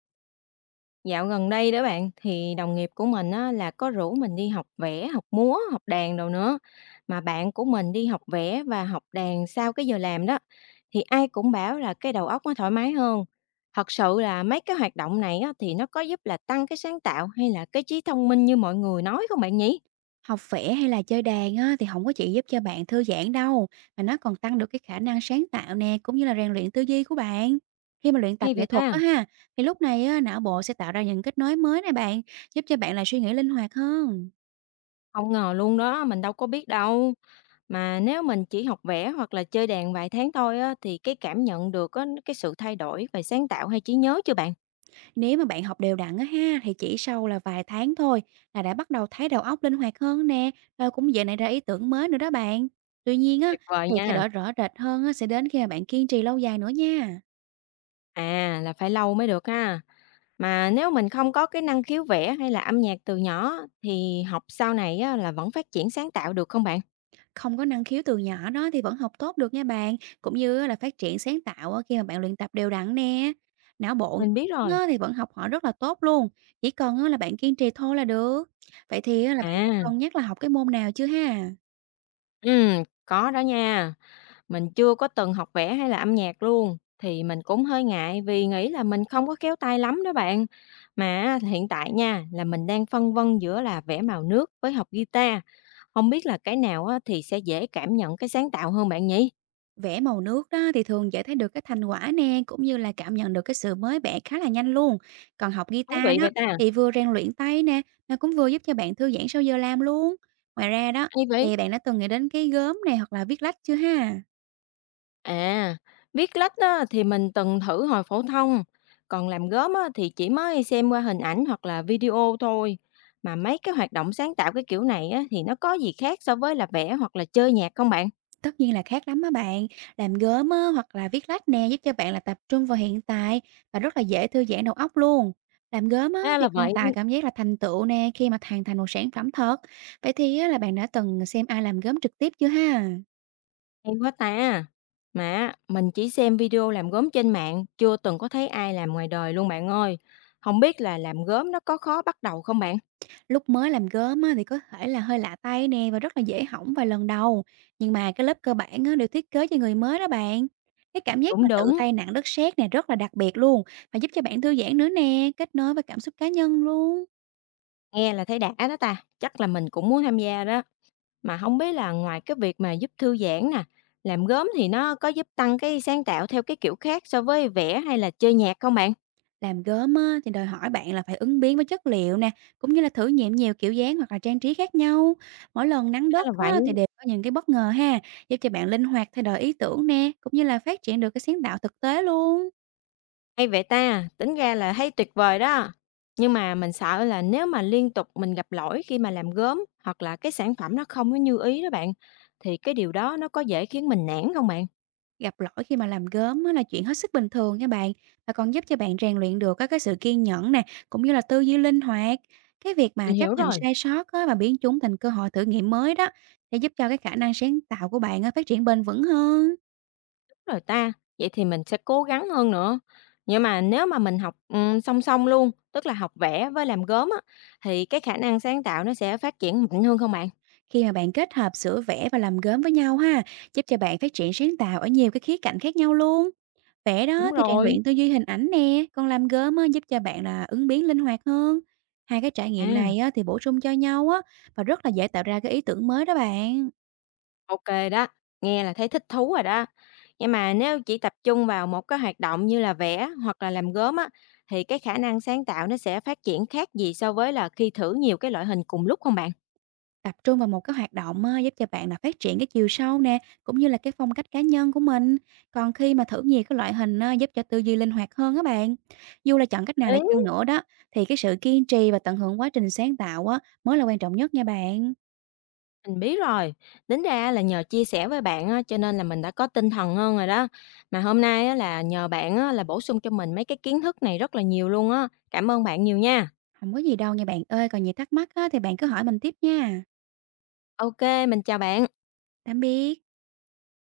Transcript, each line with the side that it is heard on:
left: Dạo gần đây đó bạn, thì đồng nghiệp của mình á, là có rủ mình đi học vẽ, học múa, học đàn đồ nữa. Mà bạn của mình đi học vẽ và học đàn sau cái giờ làm đó, thì ai cũng bảo là cái đầu óc nó thoải mái hơn. Thật sự là mấy cái hoạt động này á, thì nó có giúp là tăng cái sáng tạo hay là cái trí thông minh như mọi người nói không bạn nhỉ?
right: Học vẽ hay là chơi đàn á, thì không có chỉ giúp cho bạn thư giãn đâu, mà nó còn tăng được cái khả năng sáng tạo nè, cũng như là rèn luyện tư duy của bạn. Khi mà luyện tập
left: Hay
right: nghệ
left: vậy
right: thuật
left: ta?
right: á ha, thì lúc này á, não bộ sẽ tạo ra những kết nối mới này bạn, giúp cho bạn là suy nghĩ linh hoạt hơn.
left: Không ngờ luôn đó, mình đâu có biết đâu. Mà nếu mình chỉ học vẽ hoặc là chơi đàn vài tháng thôi á, thì cái cảm nhận được á, cái sự thay đổi về sáng tạo hay trí nhớ chưa bạn?
right: Nếu mà bạn học đều đặn á ha, thì chỉ sau là vài tháng thôi là đã bắt đầu thấy đầu óc linh hoạt hơn nè, và cũng dễ nảy ra ý tưởng mới nữa đó bạn. Tuy nhiên á,
left: Tuyệt vời
right: thì thay
left: nha.
right: đổi rõ rệt hơn á, sẽ đến khi mà bạn kiên trì lâu dài nữa nha.
left: À, là phải lâu mới được ha. Mà nếu mình không có cái năng khiếu vẽ hay là âm nhạc từ nhỏ thì học sau này á, là vẫn phát triển sáng tạo được không bạn?
right: Không có năng khiếu từ nhỏ đó thì vẫn học tốt được nha bạn, cũng như á là phát triển sáng tạo á khi mà bạn luyện tập đều đặn nè. Não bộ
left: Mình biết
right: lớn
left: rồi.
right: á thì vẫn học hỏi rất là tốt luôn, chỉ cần á là bạn kiên trì thôi là được. Vậy thì á là bạn đang
left: À,
right: cân nhắc là học cái môn nào chưa ha?
left: có đó nha. Mình chưa có từng học vẽ hay là âm nhạc luôn. Thì mình cũng hơi ngại vì nghĩ là mình không có khéo tay lắm đó bạn. Mà hiện tại nha, là mình đang phân vân giữa là vẽ màu nước với học guitar. Không biết là cái nào á, thì sẽ dễ cảm nhận cái sáng tạo hơn bạn nhỉ?
right: Vẽ màu nước đó thì thường dễ thấy được cái thành quả nè, cũng như là cảm nhận được cái sự mới mẻ khá là nhanh luôn. Còn học
left: Thú
right: guitar
left: vị
right: đó
left: vậy ta.
right: thì vừa rèn luyện tay nè, nó cũng vừa giúp cho bạn thư giãn sau giờ làm luôn. Ngoài ra đó
left: Hay vậy.
right: thì bạn đã từng nghĩ đến cái gốm này hoặc là viết lách chưa ha?
left: À, viết lách á, thì mình từng thử hồi phổ thông, còn làm gốm á, thì chỉ mới xem qua hình ảnh hoặc là video thôi. Mà mấy cái hoạt động sáng tạo cái kiểu này á, thì nó có gì khác so với là vẽ hoặc là chơi nhạc không bạn?
right: Tất nhiên là khác lắm á bạn. Làm gốm á, hoặc là viết lách nè, giúp cho bạn là tập trung vào hiện tại và rất là dễ thư giãn đầu óc luôn. Làm gốm á,
left: À
right: thì
left: là
right: còn
left: vậy,
right: tạo cảm giác là thành tựu nè khi mà hoàn thành một sản phẩm thật. Vậy thì á, là bạn đã từng xem ai làm gốm trực tiếp chưa ha?
left: hay quá ta. Mà mình chỉ xem video làm gốm trên mạng, chưa từng có thấy ai làm ngoài đời luôn bạn ơi. Không biết là làm gốm nó có khó bắt đầu không bạn?
right: Lúc mới làm gốm á, thì có thể là hơi lạ tay nè và rất là dễ hỏng vài lần đầu. Nhưng mà cái lớp cơ bản á, đều thiết kế cho người mới đó bạn. Cái cảm giác mà
left: Đúng
right: tự
left: đúng,
right: tay nặng đất sét này rất là đặc biệt luôn, và giúp cho bạn thư giãn nữa nè, kết nối với cảm xúc cá nhân luôn.
left: nghe là thấy đã đó ta, chắc là mình cũng muốn tham gia đó. Mà không biết là ngoài cái việc mà giúp thư giãn nè, làm gốm thì nó có giúp tăng cái sáng tạo theo cái kiểu khác so với vẽ hay là chơi nhạc không bạn?
right: Làm gốm á, thì đòi hỏi bạn là phải ứng biến với chất liệu nè, cũng như là thử nghiệm nhiều kiểu dáng hoặc là trang trí khác nhau. Mỗi lần nắng
left: Ra
right: đất
left: là vậy,
right: á, thì đều có những cái bất ngờ ha, giúp cho bạn linh hoạt thay đổi ý tưởng nè, cũng như là phát triển được cái sáng tạo thực tế luôn.
left: hay vậy ta, tính ra là thấy tuyệt vời đó. Nhưng mà mình sợ là nếu mà liên tục mình gặp lỗi khi mà làm gốm hoặc là cái sản phẩm nó không có như ý đó bạn, thì cái điều đó nó có dễ khiến mình nản không bạn?
right: Gặp lỗi khi mà làm gốm á, là chuyện hết sức bình thường nha bạn, và còn giúp cho bạn rèn luyện được các cái sự kiên nhẫn nè, cũng như là tư duy linh hoạt. Cái việc mà
left: Mình
right: chấp
left: hiểu
right: nhận
left: rồi.
right: sai sót á, và biến chúng thành cơ hội thử nghiệm mới đó, sẽ giúp cho cái khả năng sáng tạo của bạn á, phát triển bền vững hơn.
left: Rồi ta, vậy thì mình sẽ cố gắng hơn nữa. Nhưng mà nếu mà mình học, song song luôn, tức là học vẽ với làm gốm á, thì cái khả năng sáng tạo nó sẽ phát triển mạnh hơn không bạn?
right: Khi mà bạn kết hợp sửa vẽ và làm gốm với nhau ha, giúp cho bạn phát triển sáng tạo ở nhiều cái khía cạnh khác nhau luôn. Vẽ đó
left: Đúng
right: thì rèn
left: rồi.
right: luyện tư duy hình ảnh nè, còn làm gốm á, giúp cho bạn là ứng biến linh hoạt hơn. Hai cái trải nghiệm
left: À,
right: này á, thì bổ sung cho nhau á, và rất là dễ tạo ra cái ý tưởng mới đó bạn.
left: ô đó, nghe là thấy thích thú rồi đó. Nhưng mà nếu chỉ tập trung vào một cái hoạt động như là vẽ hoặc là làm gốm á, thì cái khả năng sáng tạo nó sẽ phát triển khác gì so với là khi thử nhiều cái loại hình cùng lúc không bạn?
right: Tập trung vào một cái hoạt động á, giúp cho bạn là phát triển cái chiều sâu nè, cũng như là cái phong cách cá nhân của mình. Còn khi mà thử nhiều cái loại hình á, giúp cho tư duy linh hoạt hơn á bạn. Dù là chọn cách nào để chăng nữa đó, thì cái sự kiên trì và tận hưởng quá trình sáng tạo á, mới là quan trọng nhất nha bạn.
left: Mình biết rồi, tính ra là nhờ chia sẻ với bạn á, cho nên là mình đã có tinh thần hơn rồi đó. Mà hôm nay á, là nhờ bạn á, là bổ sung cho mình mấy cái kiến thức này rất là nhiều luôn á. Cảm ơn bạn nhiều nha.
right: Không có gì đâu nha bạn ơi, còn nhiều thắc mắc á, thì bạn cứ hỏi mình tiếp nha.
left: OK, mình chào bạn.
right: Tạm biệt.